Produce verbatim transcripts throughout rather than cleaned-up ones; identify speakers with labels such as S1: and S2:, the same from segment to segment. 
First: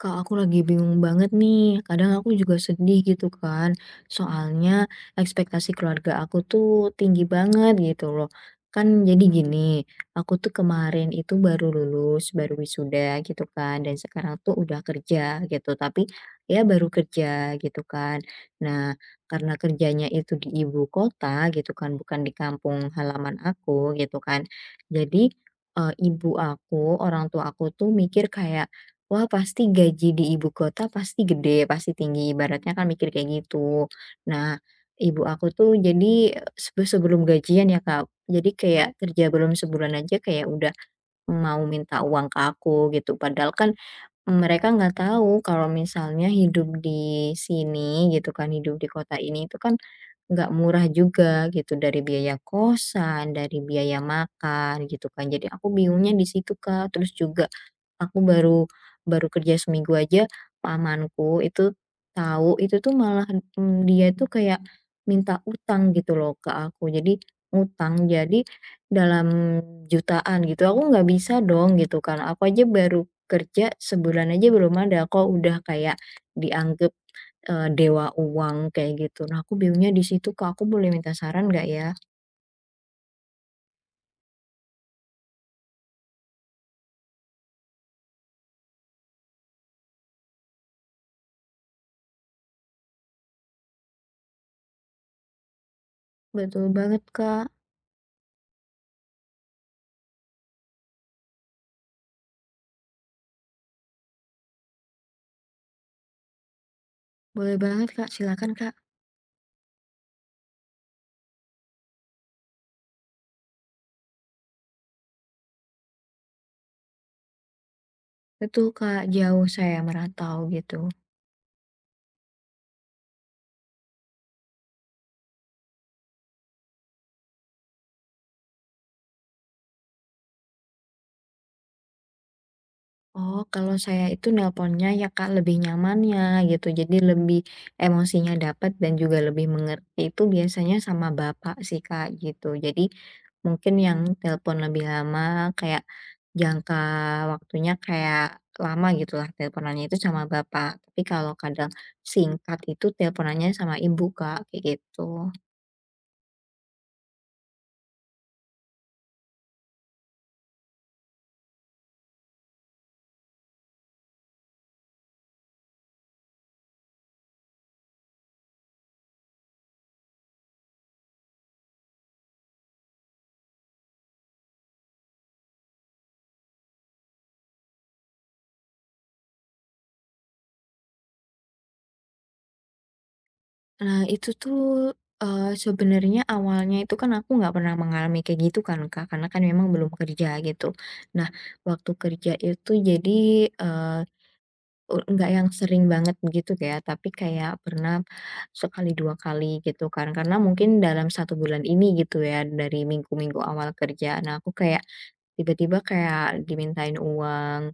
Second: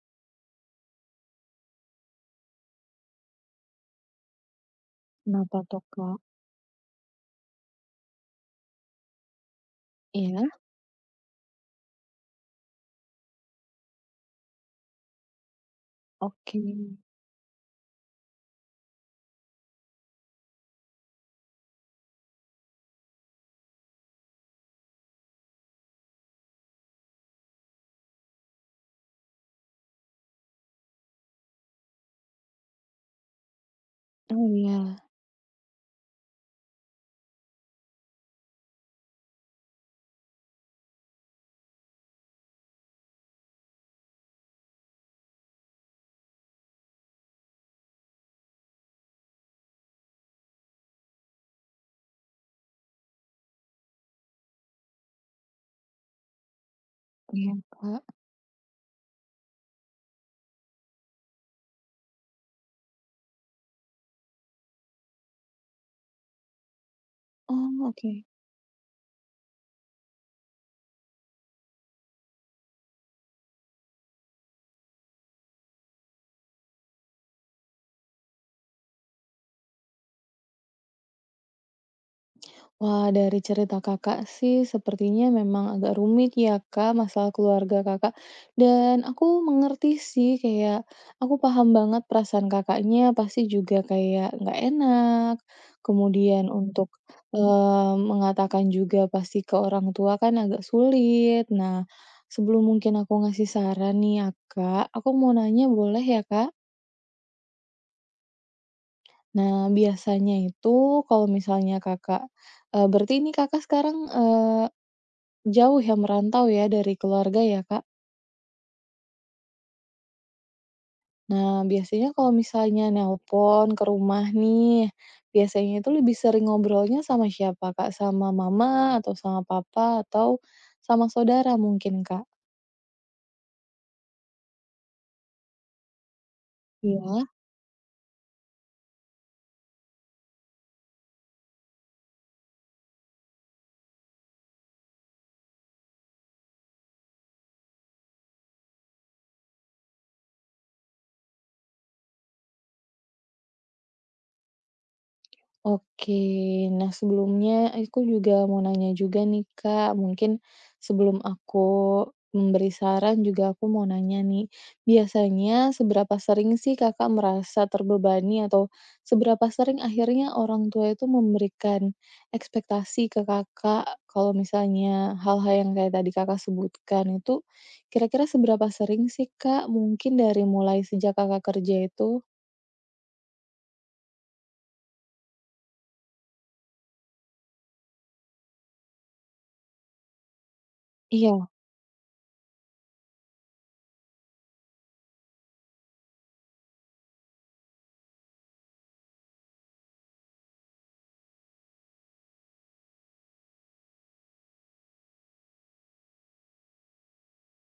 S1: Kak, aku lagi bingung banget nih. Kadang aku juga sedih gitu kan. Soalnya
S2: Kenapa
S1: ekspektasi
S2: toh,
S1: keluarga
S2: Kak?
S1: aku tuh tinggi banget gitu loh. Kan jadi gini, aku
S2: Iya?
S1: tuh kemarin itu baru lulus, baru wisuda gitu kan. Dan sekarang tuh udah kerja gitu. Tapi ya
S2: Oke.
S1: baru kerja gitu kan. Nah, karena kerjanya itu di ibu kota gitu kan, bukan di kampung halaman aku gitu kan. Jadi eh, ibu aku, orang tua aku tuh mikir kayak, "Wah, pasti gaji di ibu kota pasti gede, pasti tinggi," ibaratnya kan mikir kayak gitu.
S2: Oh,
S1: Nah,
S2: iya
S1: ibu aku tuh jadi, eh, sebe sebelum gajian ya, Kak, jadi kayak kerja belum sebulan aja kayak udah mau minta uang ke aku gitu, padahal kan mereka nggak tahu kalau misalnya hidup di sini gitu kan, hidup di kota ini itu kan nggak murah juga gitu, dari biaya kosan, dari biaya makan gitu kan, jadi aku bingungnya di situ, Kak. Terus juga
S2: iya, Kak.
S1: aku baru, baru kerja seminggu aja, pamanku itu tahu, itu tuh malah, mmm, dia tuh kayak minta utang gitu loh ke aku. Jadi
S2: Oh,
S1: utang
S2: oke.
S1: jadi dalam jutaan gitu. Aku nggak bisa dong gitu kan, aku aja baru kerja sebulan aja belum ada, kok udah kayak dianggap, eee, dewa uang kayak gitu. Nah, aku bingungnya di situ, Kak. Aku boleh minta saran nggak ya?
S2: Wah, dari cerita Kakak sih sepertinya memang agak rumit ya, Kak, masalah keluarga Kakak, dan aku mengerti sih, kayak aku paham banget perasaan Kakaknya pasti juga kayak nggak enak, kemudian
S1: Betul
S2: untuk,
S1: banget, Kak.
S2: eee, mengatakan juga pasti ke orang tua kan agak sulit. Nah, sebelum mungkin aku ngasih saran nih ya, Kak, aku mau nanya boleh ya, Kak?
S1: Boleh banget, Kak. Silakan, Kak.
S2: Nah, biasanya itu kalau misalnya Kakak, eee, berarti ini Kakak sekarang, eee, jauh ya merantau ya dari keluarga ya, Kak?
S1: Betul, Kak. Jauh saya merantau gitu.
S2: Nah, biasanya kalau misalnya nelpon ke rumah nih, biasanya itu lebih sering ngobrolnya sama siapa, Kak? Sama mama atau sama papa atau sama saudara mungkin, Kak?
S1: Oh, kalau saya itu nelponnya ya Kak, lebih nyamannya gitu.
S2: Iya.
S1: Jadi lebih
S2: Iya.
S1: emosinya dapat dan juga lebih mengerti itu biasanya sama bapak sih Kak gitu. Jadi mungkin yang telepon lebih lama kayak jangka waktunya kayak lama gitu lah teleponannya itu sama bapak. Tapi kalau kadang singkat itu teleponannya sama ibu Kak kayak gitu.
S2: Oke. Nah, sebelumnya aku juga mau nanya juga nih, Kak. Mungkin sebelum aku memberi saran juga aku mau nanya nih. Biasanya seberapa sering sih Kakak merasa terbebani atau seberapa sering akhirnya orang tua itu memberikan ekspektasi ke Kakak kalau misalnya hal-hal yang kayak tadi Kakak sebutkan itu kira-kira seberapa sering sih, Kak? Mungkin dari mulai sejak Kakak kerja itu?
S1: Nah, itu tuh, eee, sebenarnya awalnya itu kan aku nggak pernah mengalami kayak gitu kan, Kak, karena kan memang belum kerja gitu. Nah,
S2: Iya.
S1: waktu kerja itu jadi, eee, u nggak yang sering banget gitu kayak tapi kayak pernah sekali, dua kali gitu kan, karena mungkin dalam satu bulan ini gitu ya, dari minggu-minggu awal kerja. Nah, aku kayak tiba-tiba kayak dimintain uang,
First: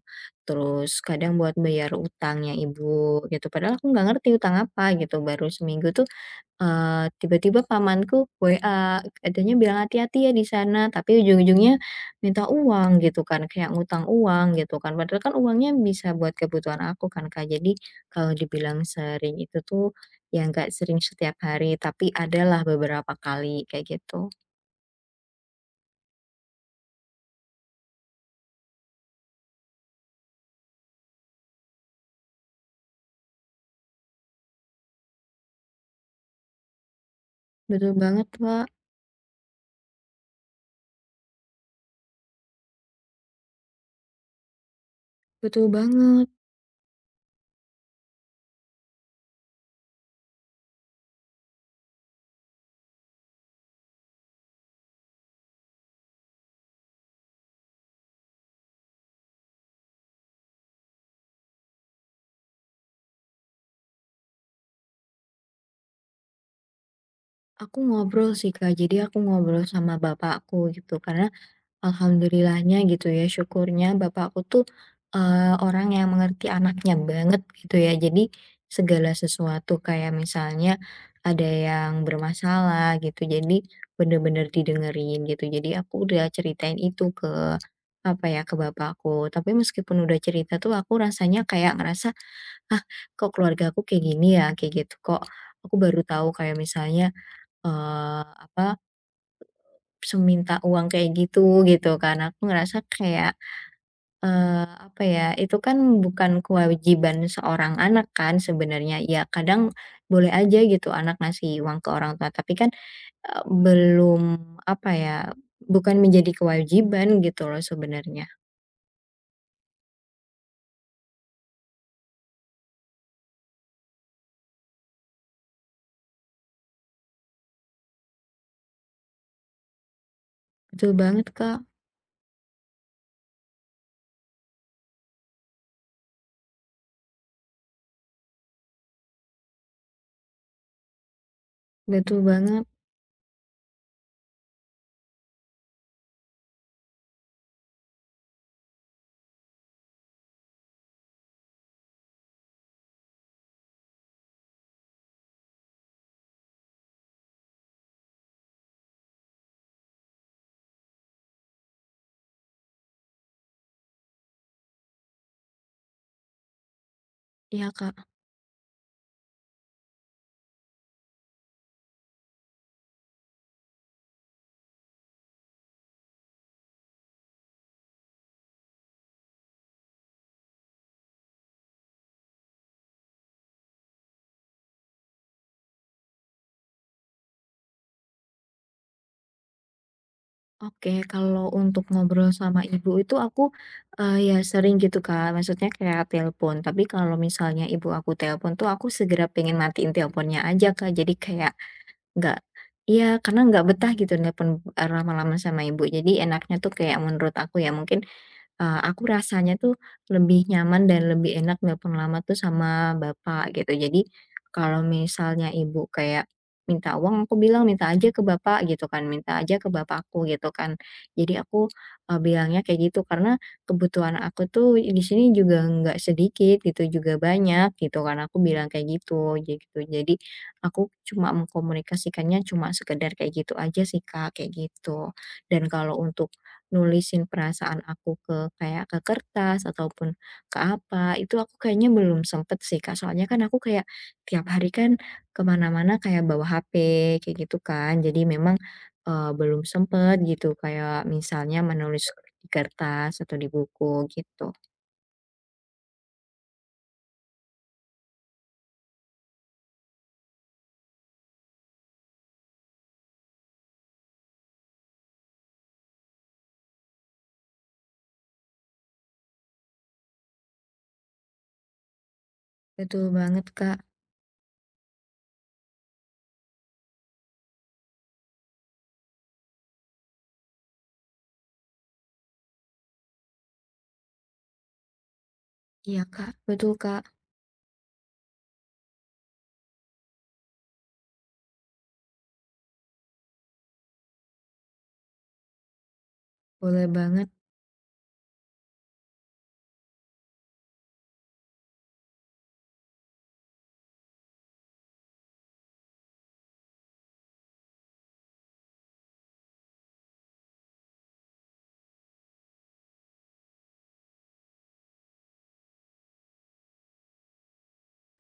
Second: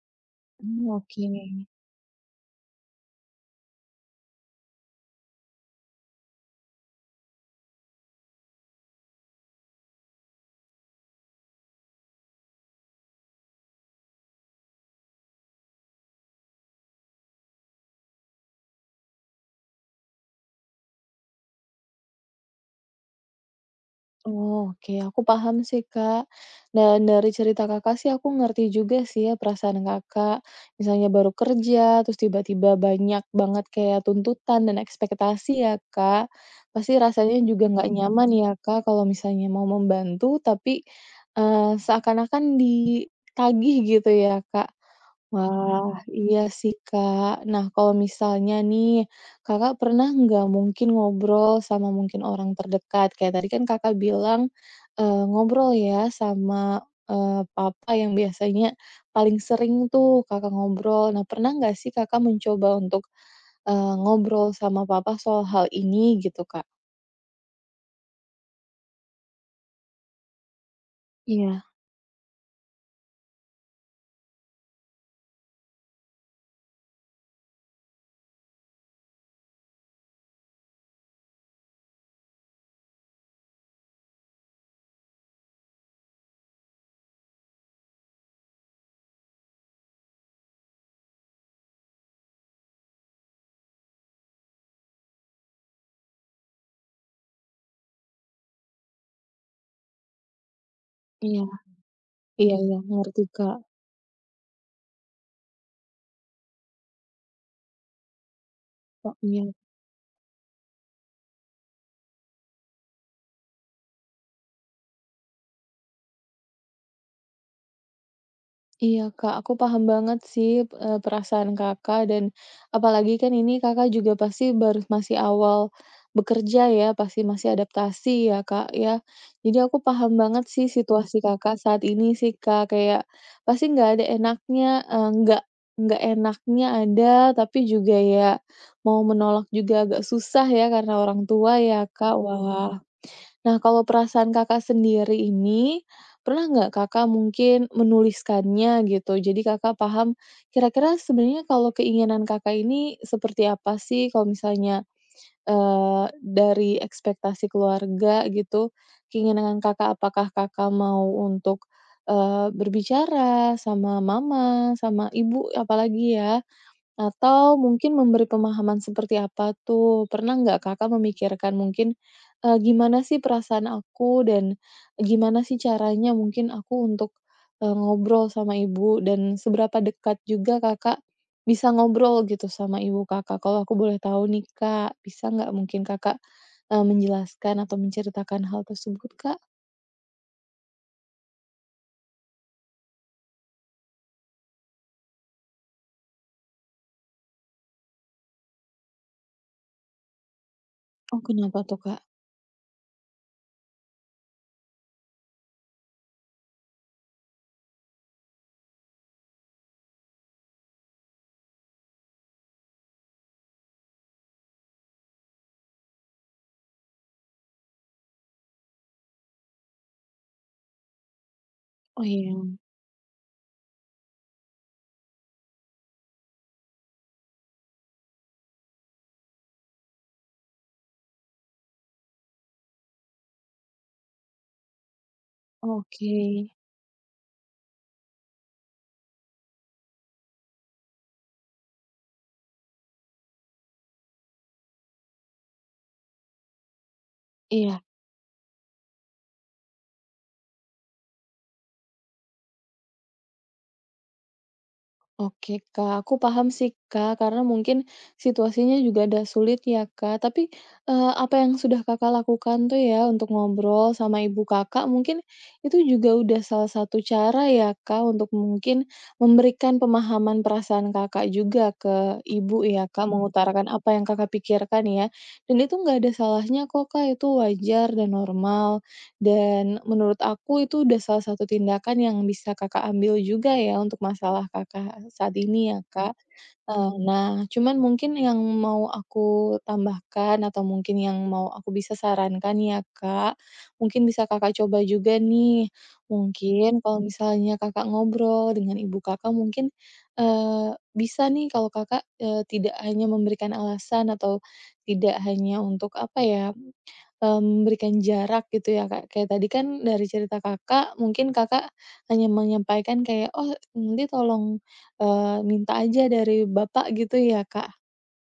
S2: Mmm,
S1: terus
S2: oke.
S1: kadang buat bayar utangnya ibu gitu, padahal aku nggak ngerti utang apa gitu, baru seminggu tuh. Eee, tiba-tiba pamanku W A, katanya bilang, "Hati-hati ya di sana," tapi ujung-ujungnya minta uang gitu kan, kayak ngutang uang gitu kan, padahal kan uangnya bisa buat kebutuhan aku kan, Kak. Jadi kalau dibilang sering itu tuh, ya nggak sering setiap hari, tapi adalah beberapa kali kayak gitu.
S2: Oh, oke, aku paham sih, Kak. Dan dari cerita Kakak sih aku ngerti juga sih ya perasaan Kakak. Misalnya baru kerja, terus tiba-tiba banyak banget kayak tuntutan dan ekspektasi ya, Kak. Pasti rasanya juga nggak
S1: Betul
S2: Betul.
S1: banget,
S2: Nyaman ya,
S1: Kak,
S2: Kak, kalau misalnya mau membantu tapi, eee, seakan-akan ditagih gitu ya, Kak.
S1: betul
S2: Wah,
S1: banget.
S2: iya sih, Kak. Nah, kalau misalnya nih, Kakak pernah nggak mungkin ngobrol sama mungkin orang terdekat? Kayak tadi kan Kakak bilang, eee, ngobrol ya sama, eee, papa yang biasanya paling sering tuh Kakak ngobrol. Nah, pernah nggak sih Kakak mencoba untuk, eee, ngobrol sama papa soal hal ini gitu, Kak?
S1: Aku ngobrol sih, Kak, jadi aku ngobrol sama bapakku gitu, karena
S2: Iya
S1: Alhamdulillahnya gitu ya, syukurnya bapak aku tuh, eee, orang yang mengerti anaknya banget gitu ya. Jadi segala sesuatu kayak misalnya ada yang bermasalah gitu, jadi bener-bener didengerin gitu. Jadi aku udah ceritain itu ke, apa ya, ke bapak aku. Tapi meskipun udah cerita tuh aku rasanya kayak ngerasa, "Ah, kok keluarga aku kayak gini ya?" Kayak gitu. "Kok aku baru tahu kayak misalnya, eee, apa, seminta uang kayak
S2: iya.
S1: gitu," gitu kan. Aku
S2: Iya iya,
S1: ngerasa
S2: ngerti,
S1: kayak,
S2: Kak.
S1: Eee, apa ya, itu kan bukan kewajiban seorang anak kan sebenarnya,
S2: Kak,
S1: ya
S2: iya.
S1: kadang boleh aja gitu anak ngasih uang ke orang tua, tapi kan, eee, belum apa ya, bukan menjadi kewajiban gitu loh sebenarnya.
S2: Iya Kak, aku paham banget sih, eee, perasaan Kakak dan apalagi kan ini Kakak juga pasti baru masih awal bekerja ya, pasti masih adaptasi ya Kak ya. Jadi aku paham banget sih
S1: Betul
S2: situasi
S1: banget,
S2: Kakak
S1: Kak,
S2: saat ini sih Kak, kayak pasti nggak ada enaknya, eee, nggak nggak enaknya ada, tapi juga ya mau menolak juga agak susah ya karena orang tua ya Kak.
S1: betul banget.
S2: Wah. Nah, kalau perasaan Kakak sendiri ini, pernah nggak Kakak mungkin menuliskannya gitu? Jadi Kakak paham kira-kira sebenarnya kalau keinginan Kakak ini seperti apa sih kalau misalnya, eee, dari ekspektasi keluarga gitu, keinginan Kakak apakah Kakak mau untuk, eee, berbicara sama mama, sama ibu apalagi ya, atau
S1: Ya Kak.
S2: mungkin memberi pemahaman seperti apa tuh? Pernah nggak Kakak memikirkan mungkin, eee, gimana sih perasaan aku dan gimana sih caranya mungkin aku untuk, eee, ngobrol sama ibu dan seberapa dekat juga Kakak bisa ngobrol gitu sama ibu Kakak? Kalau aku boleh tahu nih, Kak, bisa nggak mungkin Kakak, eee, menjelaskan atau menceritakan hal tersebut, Kak?
S1: Oke, kalau untuk ngobrol sama ibu itu aku, eee, ya sering gitu, Kak, maksudnya kayak telepon, tapi kalau misalnya ibu aku telepon tuh aku segera pengen matiin teleponnya aja, Kak, jadi
S2: Oh,
S1: kayak
S2: kenapa tuh, Kak?
S1: nggak. Iya, karena nggak betah gitu nelpon, eee, lama-lama sama ibu. Jadi enaknya tuh kayak menurut aku ya mungkin, eee, aku rasanya tuh lebih nyaman dan lebih enak nelpon lama tuh sama bapak gitu. Jadi kalau misalnya ibu kayak minta uang, aku bilang, "Minta aja ke bapak," gitu kan, "minta aja ke bapakku," gitu kan. Jadi aku,
S2: Oh,
S1: eee,
S2: iya.
S1: bilangnya kayak gitu karena kebutuhan aku tuh di sini juga nggak sedikit gitu, juga banyak gitu kan, aku bilang kayak gitu, ja gitu. Jadi aku cuma mengkomunikasikannya cuma sekedar kayak gitu aja sih, Kak, kayak gitu. Dan kalau
S2: Oke.
S1: untuk nulisin perasaan aku ke kayak ke kertas ataupun ke apa, itu aku kayaknya belum sempet sih, Kak. Soalnya kan aku kayak tiap hari kan kemana mana kayak bawa H P kayak gitu
S2: Iya.
S1: kan. Jadi memang, eee, belum sempet gitu kayak misalnya menulis di kertas atau di buku gitu.
S2: Oke Kak, aku paham sih Kak, karena mungkin situasinya juga ada sulit ya Kak. Tapi, eee, apa yang sudah Kakak lakukan tuh ya untuk ngobrol sama ibu Kakak, mungkin itu juga udah salah satu cara ya Kak untuk mungkin memberikan pemahaman perasaan Kakak juga ke ibu ya
S1: Betul
S2: Kak, Mhm.
S1: banget,
S2: mengutarakan
S1: Kak.
S2: apa yang Kakak pikirkan ya. Dan itu nggak ada salahnya kok Kak, itu wajar dan normal. Dan menurut aku itu udah salah satu tindakan yang bisa Kakak ambil juga ya untuk masalah Kakak saat ini ya,
S1: Iya,
S2: Kak.
S1: Kak, betul,
S2: Eee,
S1: Kak.
S2: nah, cuman mungkin yang mau aku tambahkan atau mungkin yang mau aku bisa sarankan ya, Kak, mungkin bisa Kakak coba juga nih. Mungkin
S1: Boleh
S2: kalau
S1: banget.
S2: misalnya Kakak ngobrol dengan ibu Kakak mungkin, eee, bisa nih kalau Kakak, eee, tidak hanya memberikan alasan atau tidak hanya untuk apa ya eee, memberikan jarak gitu ya, Kak. Kayak tadi kan dari cerita Kakak, mungkin Kakak hanya menyampaikan kayak, "Oh nanti tolong, eee, minta aja dari bapak," gitu ya, Kak?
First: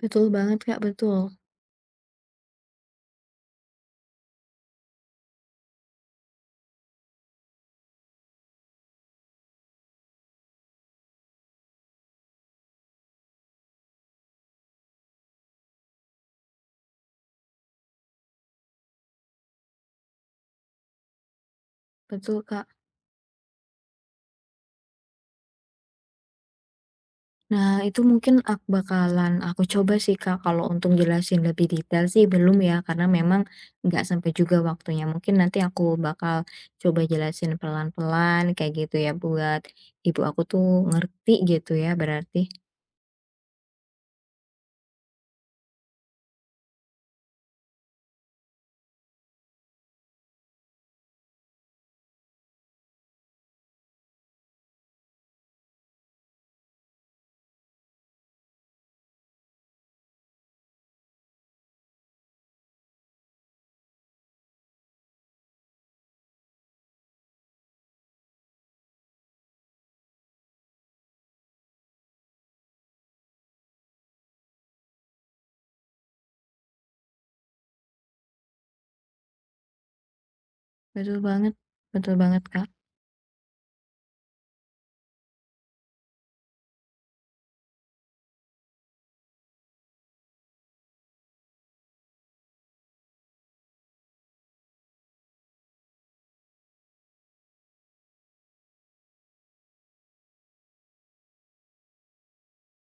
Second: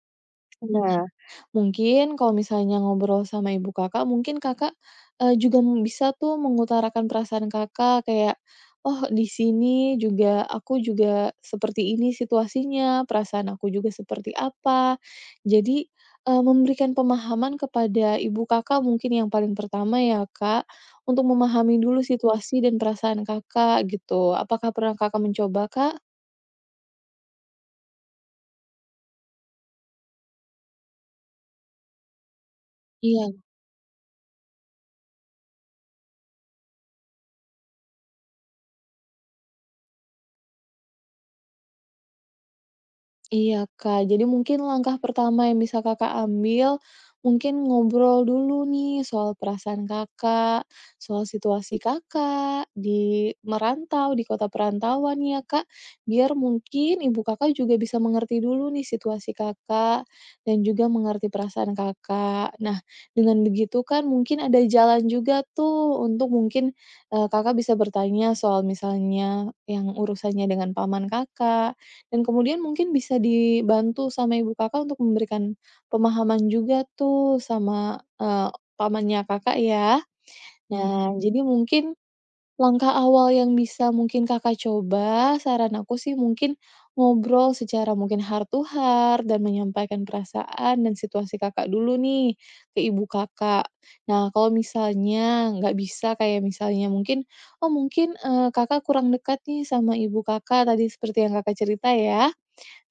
S1: Betul banget, Kak,
S2: Nah,
S1: betul.
S2: mungkin kalau misalnya ngobrol sama ibu Kakak, mungkin Kakak, eee, juga m- bisa tuh mengutarakan perasaan Kakak kayak, "Oh di sini juga aku juga seperti ini situasinya, perasaan aku juga seperti apa." Jadi, eee, memberikan pemahaman kepada ibu Kakak mungkin yang paling pertama ya Kak, untuk memahami dulu
S1: Betul,
S2: situasi
S1: Kak.
S2: dan perasaan Kakak gitu. Apakah pernah Kakak mencoba, Kak?
S1: Nah, itu mungkin aku bakalan aku coba sih, Kak, kalau untuk jelasin lebih detail sih belum ya, karena
S2: Iya.
S1: memang nggak sampai juga waktunya. Mungkin nanti aku bakal coba jelasin pelan-pelan kayak gitu ya, buat ibu aku tuh ngerti gitu ya berarti.
S2: Iya, Kak. Jadi mungkin langkah pertama yang bisa Kakak ambil, mungkin ngobrol dulu nih soal perasaan Kakak, soal situasi Kakak di merantau, di kota perantauan ya, Kak. Biar mungkin ibu Kakak juga bisa mengerti dulu nih situasi Kakak dan juga mengerti perasaan Kakak. Nah, dengan begitu kan mungkin ada jalan juga tuh untuk mungkin, eee, Kakak bisa bertanya soal misalnya yang urusannya dengan paman Kakak dan kemudian mungkin bisa dibantu sama ibu Kakak untuk memberikan pemahaman juga tuh sama, eee, pamannya Kakak ya. Nah,
S1: Betul
S2: jadi
S1: banget,
S2: mungkin
S1: betul banget, Kak.
S2: langkah awal yang bisa mungkin Kakak coba, saran aku sih mungkin ngobrol secara mungkin heart to heart dan menyampaikan perasaan dan situasi Kakak dulu nih ke ibu Kakak. Nah, kalau misalnya nggak bisa kayak misalnya mungkin, oh mungkin, eee, Kakak kurang dekat nih sama ibu Kakak tadi seperti yang Kakak cerita ya.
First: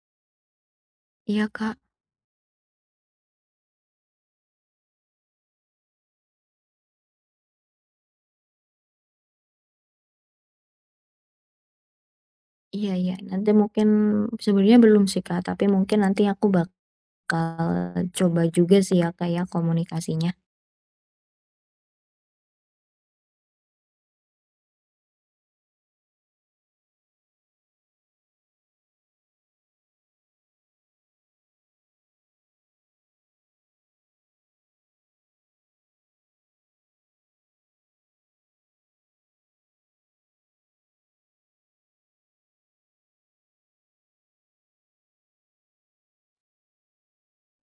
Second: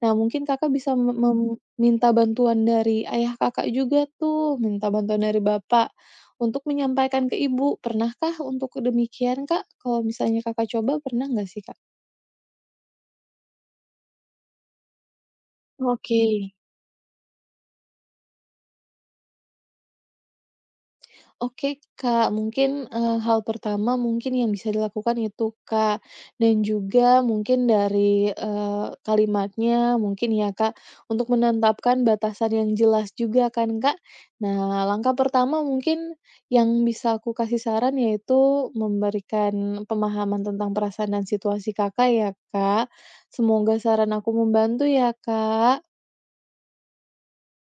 S2: Nah, mungkin Kakak bisa me mem
S1: Iya, Kak.
S2: minta bantuan dari ayah Kakak juga tuh, minta bantuan dari bapak untuk menyampaikan ke ibu. Pernahkah untuk demikian, Kak? Kalau misalnya Kakak coba, pernah nggak sih, Kak?
S1: Iya iya, nanti mungkin sebenarnya belum sih, Kak, tapi mungkin nanti
S2: Oke.
S1: aku bakal coba juga sih ya, Kak, ya komunikasinya.
S2: Oke Kak, mungkin, eee, hal pertama mungkin yang bisa dilakukan itu Kak, dan juga mungkin dari, eee, kalimatnya mungkin ya Kak, untuk menetapkan batasan yang jelas juga kan Kak. Nah langkah pertama mungkin yang bisa aku kasih saran yaitu memberikan pemahaman tentang perasaan dan situasi Kakak ya Kak. Semoga saran aku membantu ya Kak.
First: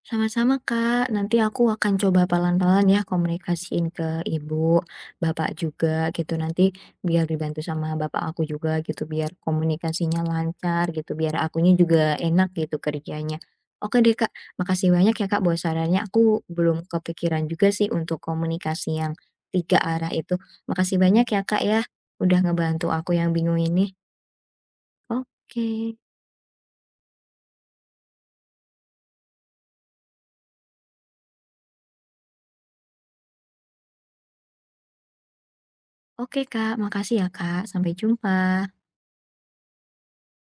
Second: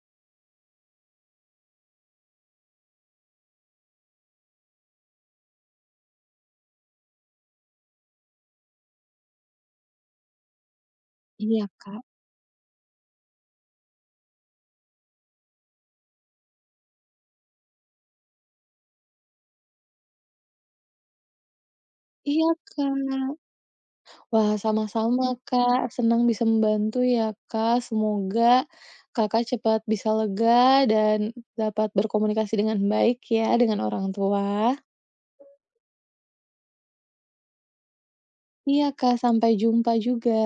S1: Sama-sama, Kak. Nanti aku akan coba pelan-pelan ya komunikasiin ke ibu, bapak juga gitu. Nanti biar dibantu sama bapak aku juga gitu, biar komunikasinya lancar gitu, biar
S2: Iya
S1: akunya
S2: Kak.
S1: juga enak gitu kerjanya. Oke deh, Kak. Makasih banyak ya, Kak, buat sarannya. Aku belum kepikiran juga sih untuk komunikasi yang tiga arah itu. Makasih banyak ya, Kak, ya. Udah
S2: Iya
S1: ngebantu aku yang
S2: Kak.
S1: bingung ini.
S2: Wah, sama-sama Kak,
S1: Oke.
S2: senang bisa membantu ya Kak. Semoga Kakak cepat bisa lega dan dapat berkomunikasi dengan baik ya dengan orang tua.
S1: Oke, Kak. Makasih ya, Kak. Sampai jumpa.
S2: Iya Kak, sampai jumpa juga.